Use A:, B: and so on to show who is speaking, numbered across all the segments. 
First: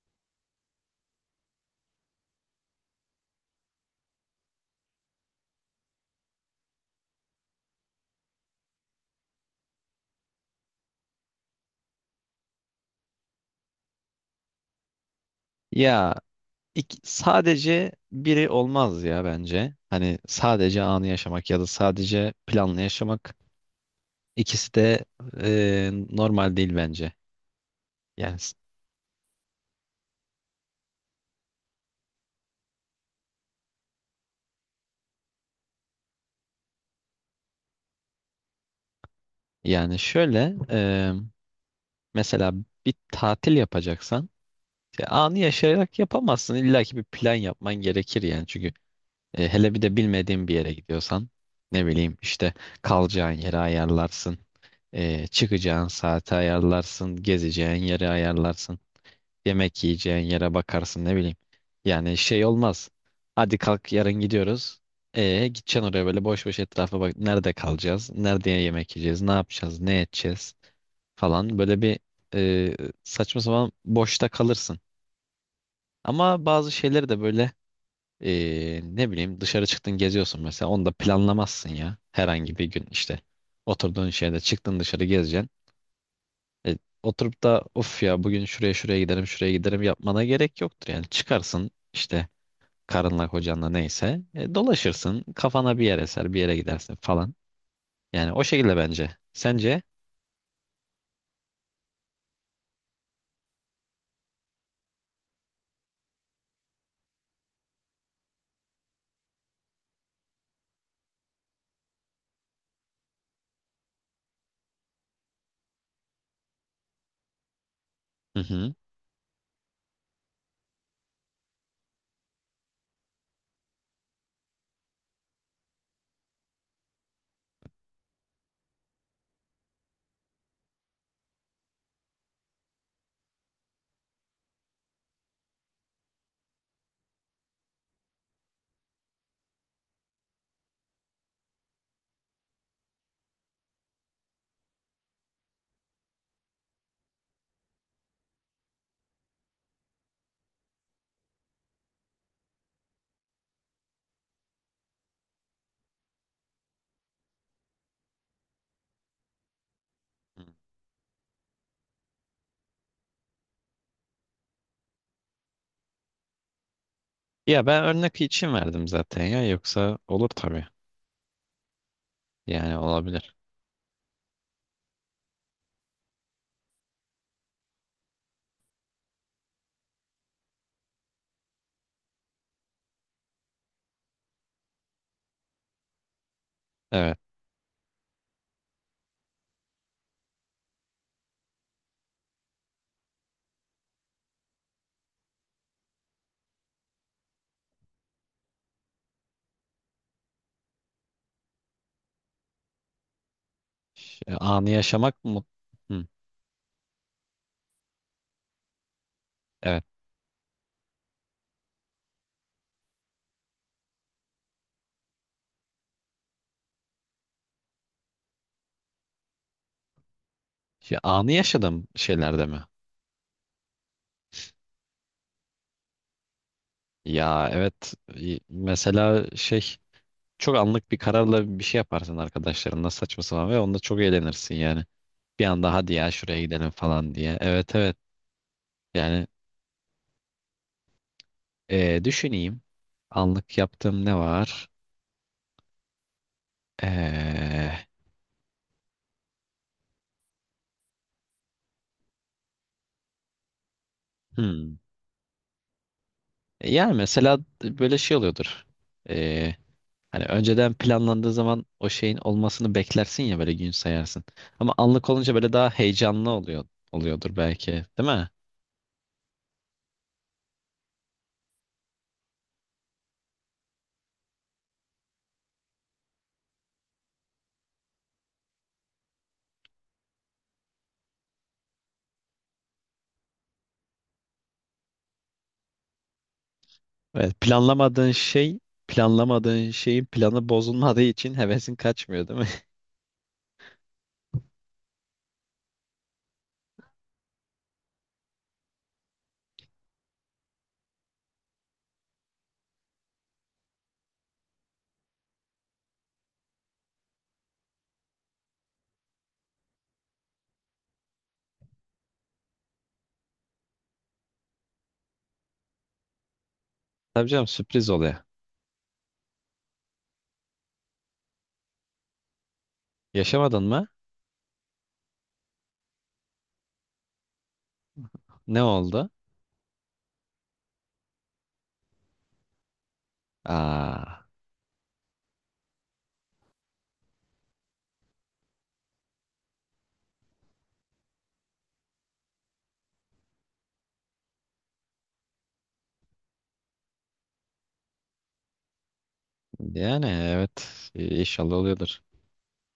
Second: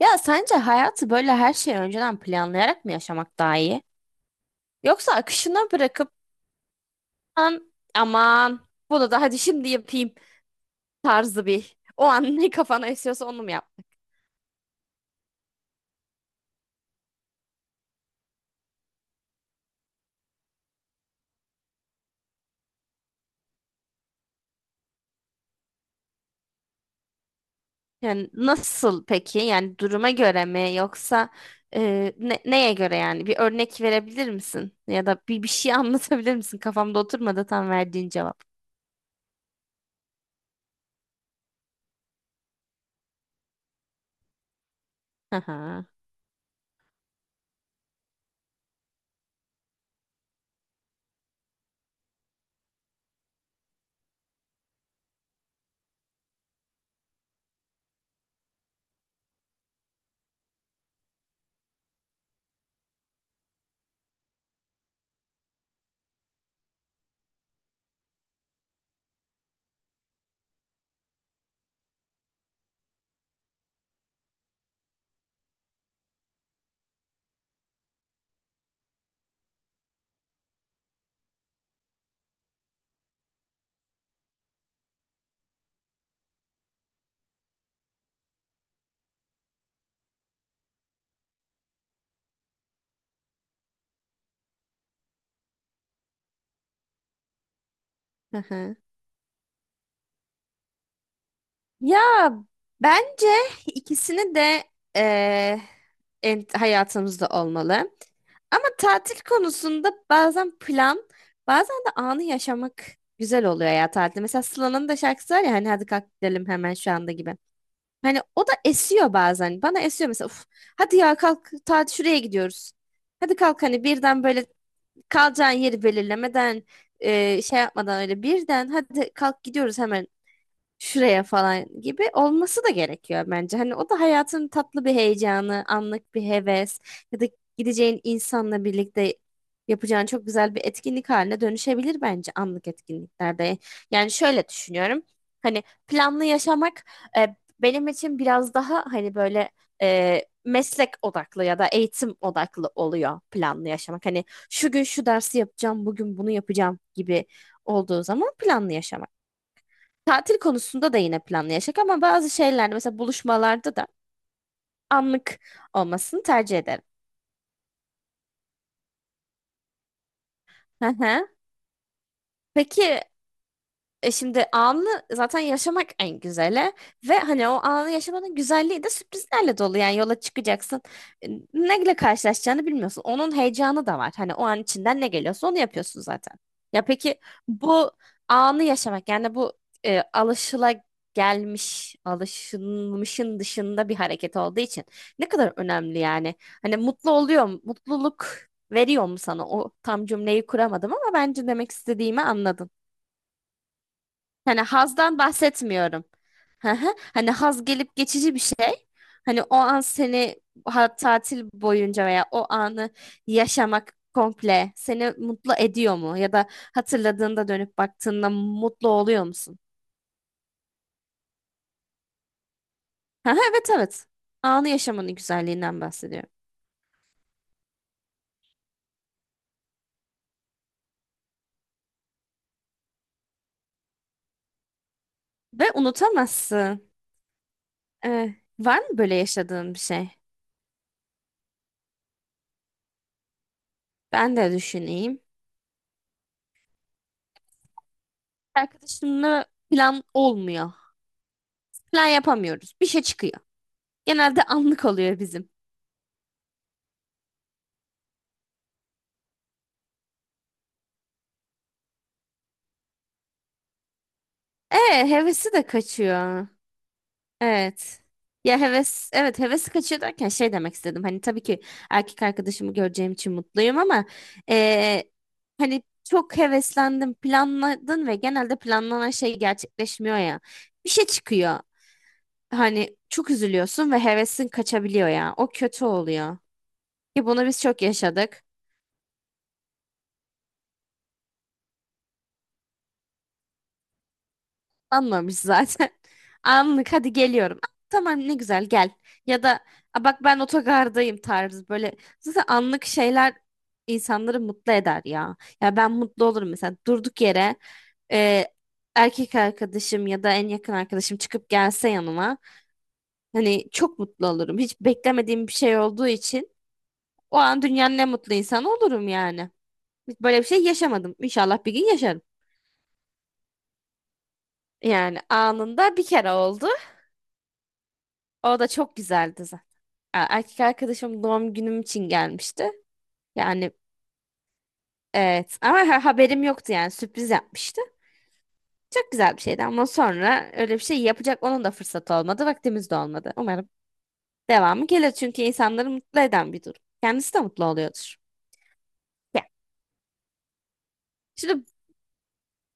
A: Ya sence hayatı böyle her şeyi önceden planlayarak mı yaşamak daha iyi? Yoksa akışına bırakıp " aman bunu da hadi şimdi yapayım tarzı bir o an ne kafana esiyorsa onu mu yapmak?
B: Ya sadece biri olmaz ya bence. Hani sadece anı yaşamak ya da sadece planlı yaşamak ikisi de normal değil bence.
A: Yani
B: Yani s-
A: nasıl peki? Yani duruma göre mi yoksa neye göre yani? Bir örnek verebilir misin? Ya da bir şey anlatabilir misin? Kafamda oturmadı tam verdiğin cevap.
B: Yani şöyle, mesela bir tatil yapacaksan anı
A: Hı
B: yaşayarak yapamazsın. İlla ki bir plan yapman gerekir yani. Çünkü hele bir de bilmediğin bir yere gidiyorsan ne bileyim işte kalacağın yeri ayarlarsın. E, çıkacağın saati ayarlarsın, gezeceğin yeri ayarlarsın. Yemek yiyeceğin yere bakarsın ne bileyim. Yani şey olmaz. Hadi kalk yarın gidiyoruz. E gideceksin oraya böyle boş boş etrafa bak. Nerede kalacağız? Nerede yemek yiyeceğiz? Ne yapacağız? Ne edeceğiz? Falan, böyle bir e, saçma sapan boşta kalırsın. Ama bazı şeyleri de böyle, ne bileyim, dışarı çıktın geziyorsun mesela, onu da planlamazsın ya. Herhangi bir gün işte oturduğun şeyde çıktın dışarı gezeceksin. E, oturup da of ya bugün şuraya şuraya giderim şuraya giderim yapmana gerek yoktur. Yani çıkarsın işte karınla kocanla neyse, dolaşırsın, kafana bir yer eser bir yere gidersin falan. Yani o
A: hı.
B: şekilde bence. Sence?
A: Ya bence ikisini de eee, hayatımızda olmalı. Ama tatil konusunda bazen plan, bazen de anı yaşamak güzel oluyor ya tatilde. Mesela Sıla'nın da şarkısı var ya hani hadi kalk gidelim hemen şu anda gibi. Hani
B: Hı
A: o da
B: hı.
A: esiyor bazen. Bana esiyor mesela. Uf, hadi ya kalk tatil şuraya gidiyoruz. Hadi kalk hani birden böyle kalacağın yeri belirlemeden şey yapmadan öyle birden hadi kalk gidiyoruz hemen şuraya falan gibi olması da gerekiyor bence. Hani o da hayatın tatlı bir heyecanı, anlık bir heves ya da gideceğin insanla birlikte yapacağın çok güzel bir etkinlik haline dönüşebilir bence anlık etkinliklerde. Yani şöyle düşünüyorum. Hani planlı yaşamak e, benim için biraz daha hani böyle meslek odaklı ya da eğitim odaklı oluyor planlı yaşamak. Hani şu gün şu dersi yapacağım, bugün bunu yapacağım gibi olduğu zaman planlı yaşamak. Tatil konusunda da yine planlı yaşak ama bazı şeylerde mesela buluşmalarda da anlık olmasını tercih ederim.
B: Ya ben örnek için verdim zaten ya, yoksa olur tabii.
A: Hı hı.
B: Yani
A: Peki.
B: olabilir.
A: Şimdi anı zaten yaşamak en güzeli ve hani o anı yaşamanın güzelliği de sürprizlerle dolu. Yani yola çıkacaksın. E, Neyle karşılaşacağını bilmiyorsun. Onun heyecanı da var. Hani o an içinden ne geliyorsa onu yapıyorsun zaten. Ya
B: Evet.
A: peki bu anı yaşamak yani bu alışıla gelmiş, alışılmışın dışında bir hareket olduğu için ne kadar önemli yani. Hani mutlu oluyor, mu? Mutluluk veriyor mu sana? O tam cümleyi kuramadım ama bence demek istediğimi anladın. Hani
B: Anı
A: hazdan
B: yaşamak mı?
A: bahsetmiyorum.
B: Hı,
A: Hı hı. Hani haz gelip geçici bir şey. Hani o an
B: evet.
A: seni tatil boyunca veya o anı yaşamak komple seni mutlu ediyor mu? Ya da hatırladığında dönüp baktığında mutlu oluyor musun?
B: Ya, anı yaşadım şeylerde mi?
A: Hı hı, evet, evet. Anı yaşamanın güzelliğinden bahsediyorum.
B: Ya evet. Mesela şey, çok anlık bir kararla bir şey yaparsın arkadaşlarınla, saçma sapan, ve onda çok eğlenirsin yani. Bir
A: Ve
B: anda hadi ya şuraya gidelim
A: unutamazsın.
B: falan diye. Evet evet,
A: Eh, var mı böyle
B: yani
A: yaşadığın bir şey?
B: düşüneyim. Anlık yaptığım ne
A: Ben de
B: var?
A: düşüneyim.
B: E,
A: Arkadaşımla plan olmuyor. Plan yapamıyoruz. Bir şey çıkıyor. Genelde
B: hmm.
A: anlık oluyor bizim.
B: Yani mesela böyle şey oluyordur. E, Hani önceden planlandığı zaman o şeyin olmasını beklersin ya, böyle gün sayarsın. Ama
A: Evet,
B: anlık olunca böyle
A: hevesi de
B: daha heyecanlı
A: kaçıyor.
B: oluyor, oluyordur belki,
A: Evet.
B: değil mi?
A: Ya heves, evet, hevesi kaçıyor derken şey demek istedim. Hani tabii ki erkek arkadaşımı göreceğim için mutluyum ama eee, hani çok heveslendim, planladın ve genelde planlanan şey gerçekleşmiyor ya. Bir şey çıkıyor. Hani çok üzülüyorsun ve hevesin kaçabiliyor ya. O kötü oluyor. Ki
B: Evet,
A: bunu biz çok yaşadık.
B: planlamadığın şeyin planı bozulmadığı için hevesin kaçmıyor, değil mi?
A: Anlamış zaten. Anlık hadi geliyorum. "Ah, tamam ne güzel gel." Ya da "Aa, bak ben otogardayım" tarzı böyle. Zaten anlık şeyler insanları mutlu eder ya. Ya ben mutlu olurum mesela durduk yere e, erkek arkadaşım ya da en yakın arkadaşım çıkıp gelse yanıma. Hani çok mutlu olurum. Hiç beklemediğim bir şey olduğu için
B: Tabii
A: o
B: canım,
A: an
B: sürpriz
A: dünyanın en
B: oluyor.
A: mutlu insanı olurum yani. Hiç böyle bir şey yaşamadım. İnşallah bir gün yaşarım.
B: Yaşamadın mı?
A: Yani anında bir kere oldu. O
B: Ne
A: da çok
B: oldu?
A: güzeldi. Erkek arkadaşım doğum günüm için gelmişti. Yani
B: Aa,
A: evet, ama haberim yoktu yani sürpriz yapmıştı. Çok güzel bir şeydi ama sonra öyle bir şey yapacak onun da fırsatı olmadı. Vaktimiz de olmadı. Umarım devamı gelir çünkü insanları mutlu eden bir durum. Kendisi de mutlu oluyordur. Ya,
B: yani evet, inşallah
A: şimdi,
B: oluyordur.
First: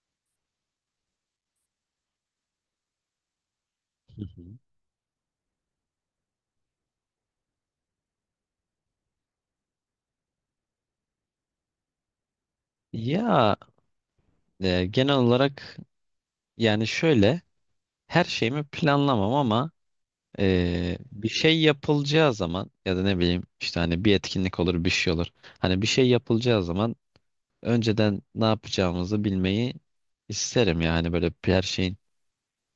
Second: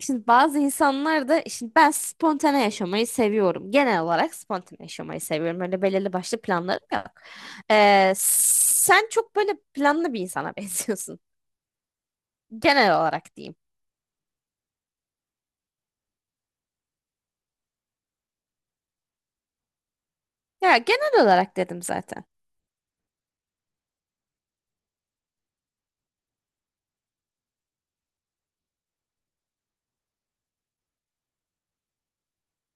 A: şimdi bazı insanlar da şimdi ben spontane yaşamayı seviyorum. Genel
B: Hı
A: olarak
B: hı.
A: spontane yaşamayı seviyorum. Öyle belirli başlı planlarım yok. Sen çok böyle planlı bir insana benziyorsun. Genel olarak diyeyim.
B: Ya, genel olarak, yani şöyle, her şeyimi planlamam ama
A: Ya genel
B: Bir
A: olarak
B: şey
A: dedim zaten.
B: yapılacağı zaman ya da ne bileyim işte, hani bir etkinlik olur, bir şey olur. Hani bir şey yapılacağı zaman önceden ne yapacağımızı bilmeyi isterim yani. Böyle her şeyin,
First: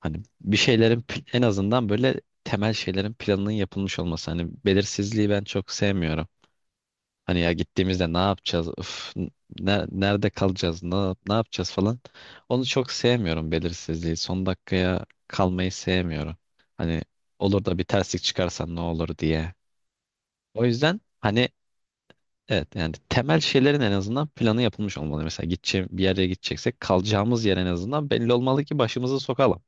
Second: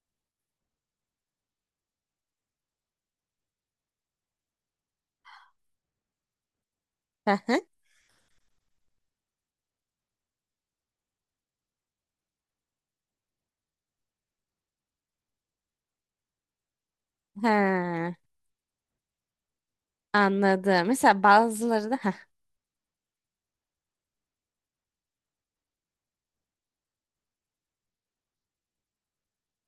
B: hani bir şeylerin, en azından böyle temel şeylerin planının yapılmış olması. Hani belirsizliği ben çok sevmiyorum.
A: Hı
B: Hani ya
A: hı.
B: gittiğimizde ne yapacağız? Üf, nerede kalacağız? Ne, ne yapacağız falan. Onu çok sevmiyorum, belirsizliği. Son dakikaya kalmayı sevmiyorum. Hani olur da bir
A: Ha,
B: terslik çıkarsa ne olur diye. O
A: anladım.
B: yüzden
A: Mesela
B: hani
A: bazıları da ha.
B: evet, yani temel şeylerin en azından planı yapılmış olmalı. Mesela gideceğim bir yere gideceksek kalacağımız yer en azından belli olmalı ki başımızı sokalım.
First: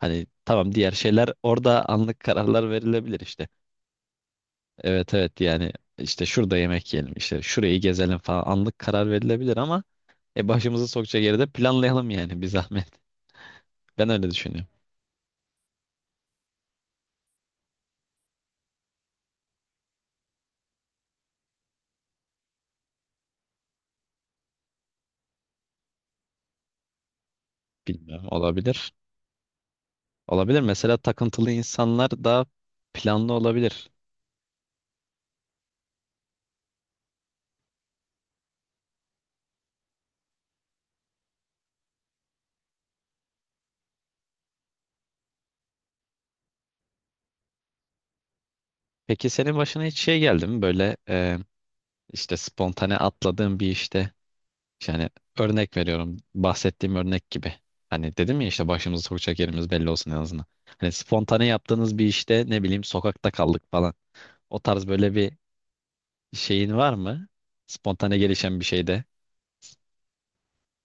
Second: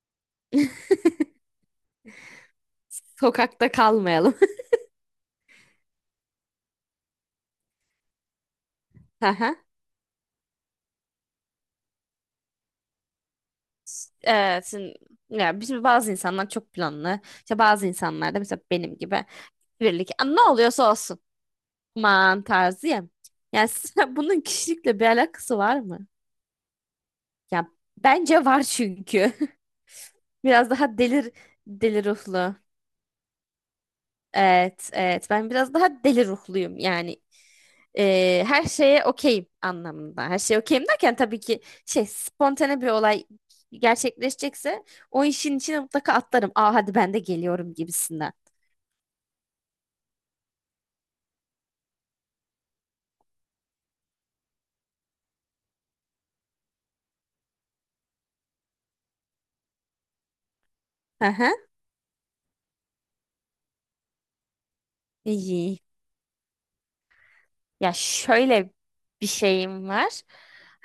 B: Hani tamam, diğer şeyler orada anlık kararlar verilebilir işte.
A: Sokakta kalmayalım.
B: Evet evet, yani işte şurada yemek yiyelim, işte şurayı gezelim falan, anlık karar
A: Hı hı.
B: verilebilir ama başımızı sokacak yeri de planlayalım yani, bir zahmet. Ben öyle
A: Evet,
B: düşünüyorum.
A: şimdi, ya bizim bazı insanlar çok planlı. İşte bazı insanlar da mesela benim gibi birlik. "Aa, ne oluyorsa olsun." Aman tarzı ya. Yani sen- bunun kişilikle bir alakası var mı? Ya
B: Bilmiyorum,
A: bence var
B: olabilir.
A: çünkü.
B: Olabilir,
A: Biraz
B: mesela
A: daha
B: takıntılı
A: deli
B: insanlar daha
A: ruhlu.
B: planlı olabilir.
A: Evet, evet. Ben biraz daha deli ruhluyum yani. Her şeye okeyim anlamında. Her şeye okeyim derken tabii ki şey spontane bir olay gerçekleşecekse o işin içine mutlaka atlarım. Aa hadi ben de geliyorum gibisinden.
B: Peki senin başına hiç şey geldi mi böyle, işte spontane atladığın bir işte, yani örnek veriyorum, bahsettiğim örnek gibi. Hani dedim ya işte başımızı sokacak yerimiz belli olsun en azından. Hani
A: Hı
B: spontane
A: hı.
B: yaptığınız bir işte ne bileyim sokakta kaldık falan. O tarz böyle bir
A: İyi.
B: şeyin var mı?
A: Ya
B: Spontane gelişen bir
A: şöyle
B: şeyde.
A: bir şeyim var.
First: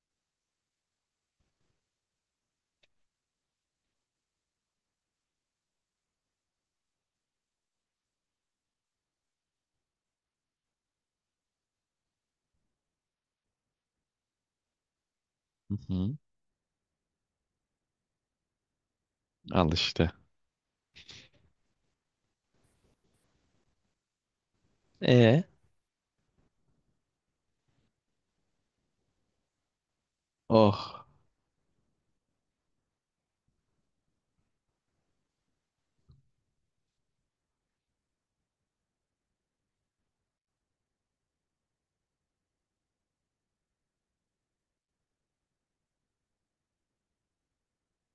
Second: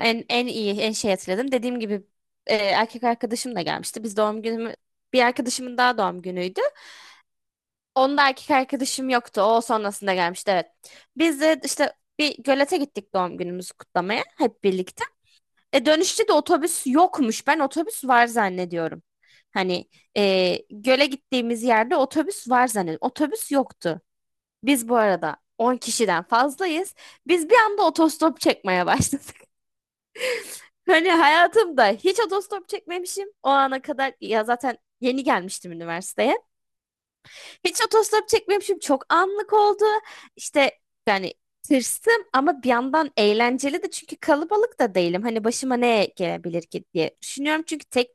A: En iyi, şey hatırladım. Dediğim gibi erkek arkadaşım da gelmişti. Biz doğum günümü, bir arkadaşımın daha doğum günüydü. Onda erkek arkadaşım yoktu. O sonrasında gelmişti, evet. Biz de işte bir gölete gittik doğum günümüzü kutlamaya hep birlikte.
B: Hı hı.
A: Dönüşte de otobüs yokmuş. Ben otobüs var zannediyorum.
B: Al
A: Hani
B: işte.
A: göle gittiğimiz yerde otobüs var zannediyorum. Otobüs yoktu. Biz bu arada
B: E,
A: 10 kişiden fazlayız. Biz bir anda otostop çekmeye başladık.
B: oh.
A: Hani hayatımda hiç otostop çekmemişim. O ana kadar ya zaten yeni gelmiştim üniversiteye. Hiç otostop çekmemişim. Çok anlık oldu. İşte yani tırstım ama bir yandan eğlenceli de çünkü kalabalık da değilim. Hani başıma ne gelebilir ki diye düşünüyorum. Çünkü tek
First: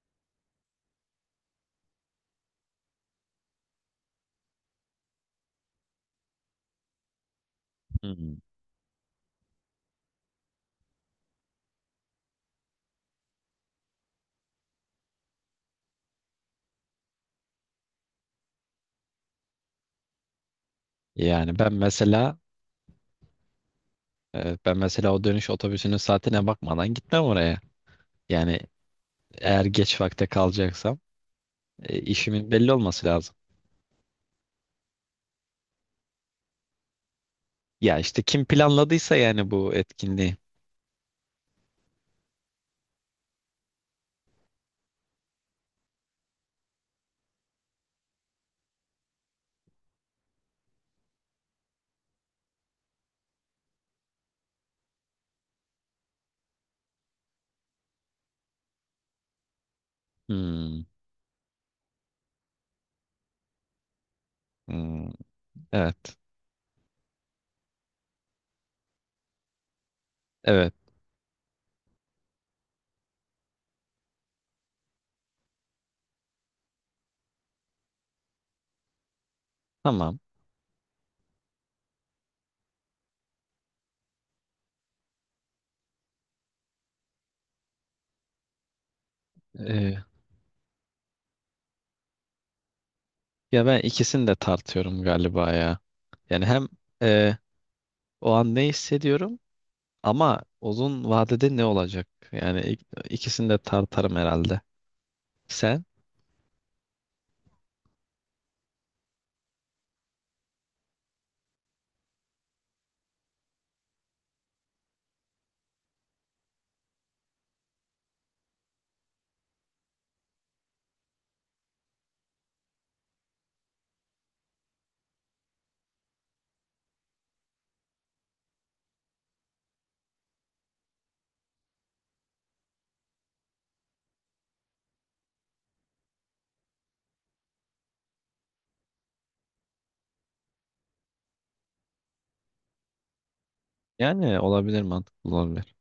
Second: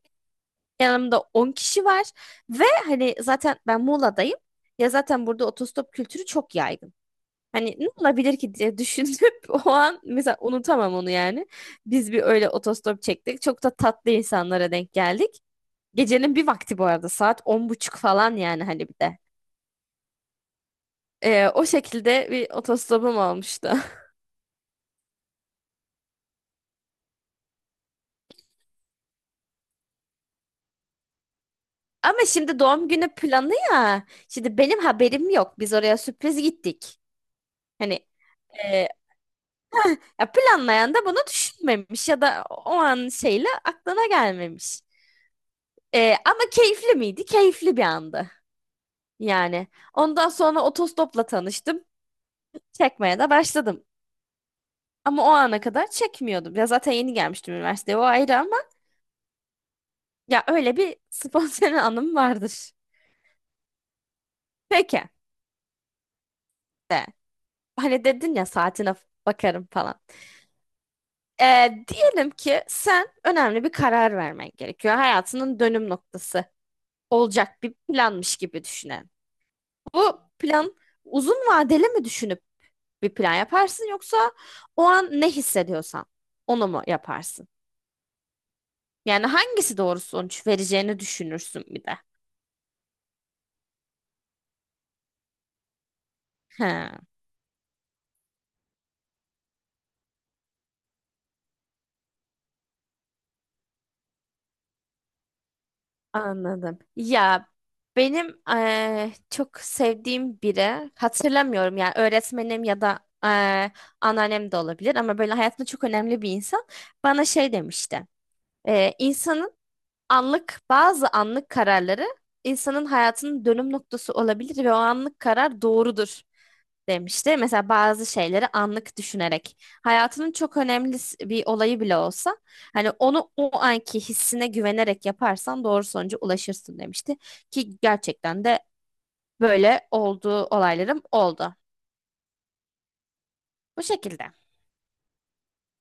A: yanımda 10 kişi var ve hani zaten ben Muğla'dayım. Ya zaten burada otostop kültürü çok yaygın. Hani ne olabilir
B: Hı.
A: ki diye düşünüp o an mesela unutamam onu yani. Biz bir öyle otostop çektik. Çok da tatlı insanlara denk geldik. Gecenin bir vakti bu arada saat 10.30 falan yani hani bir de. Ee,
B: Yani
A: o
B: ben
A: şekilde
B: mesela,
A: bir otostopum olmuştu.
B: o dönüş otobüsünün saatine bakmadan gitmem oraya. Yani eğer geç vakte kalacaksam
A: Ama
B: işimin
A: şimdi
B: belli
A: doğum
B: olması
A: günü
B: lazım.
A: planı ya. Şimdi benim haberim yok. Biz oraya sürpriz gittik.
B: Ya
A: Hani
B: işte kim
A: e,
B: planladıysa yani bu
A: ya
B: etkinliği.
A: planlayan da bunu düşünmemiş ya da o an şeyle aklına gelmemiş. Ama keyifli miydi? Keyifli bir andı. Yani ondan sonra otostopla tanıştım. Çekmeye de başladım. Ama o ana kadar çekmiyordum. Ya zaten yeni gelmiştim üniversiteye, o ayrı, ama ya öyle
B: Hmm,
A: bir spontane anım vardır. Peki,
B: hmm, evet.
A: hani dedin ya saatine bakarım falan.
B: Evet.
A: Diyelim ki sen önemli bir karar vermen gerekiyor. Hayatının dönüm noktası olacak bir planmış gibi düşünelim.
B: Tamam.
A: Bu plan uzun vadeli mi düşünüp bir plan yaparsın yoksa o an ne hissediyorsan onu mu yaparsın? Yani hangisi
B: E,
A: doğru sonuç vereceğini düşünürsün bir de.
B: Ya ben ikisini de tartıyorum galiba ya. Yani hem
A: He.
B: e, o an ne hissediyorum, ama uzun vadede ne olacak? Yani ikisini de tartarım herhalde. Sen?
A: Anladım. Ya benim çok sevdiğim biri hatırlamıyorum yani öğretmenim ya da anneannem de olabilir ama böyle hayatımda çok önemli bir insan bana şey demişti. İnsanın bazı anlık kararları insanın hayatının dönüm noktası olabilir ve o anlık karar doğrudur demişti. Mesela bazı şeyleri anlık düşünerek hayatının çok önemli bir olayı bile olsa hani onu o anki hissine güvenerek yaparsan doğru sonuca ulaşırsın demişti. Ki gerçekten de böyle olduğu olaylarım oldu. Bu şekilde.
B: Yani olabilir, mantıklı olabilir.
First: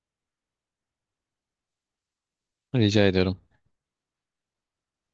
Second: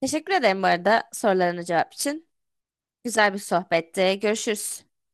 A: Teşekkür ederim bu arada sorularına cevap için.
B: Rica
A: Güzel bir
B: ediyorum.
A: sohbetti. Görüşürüz.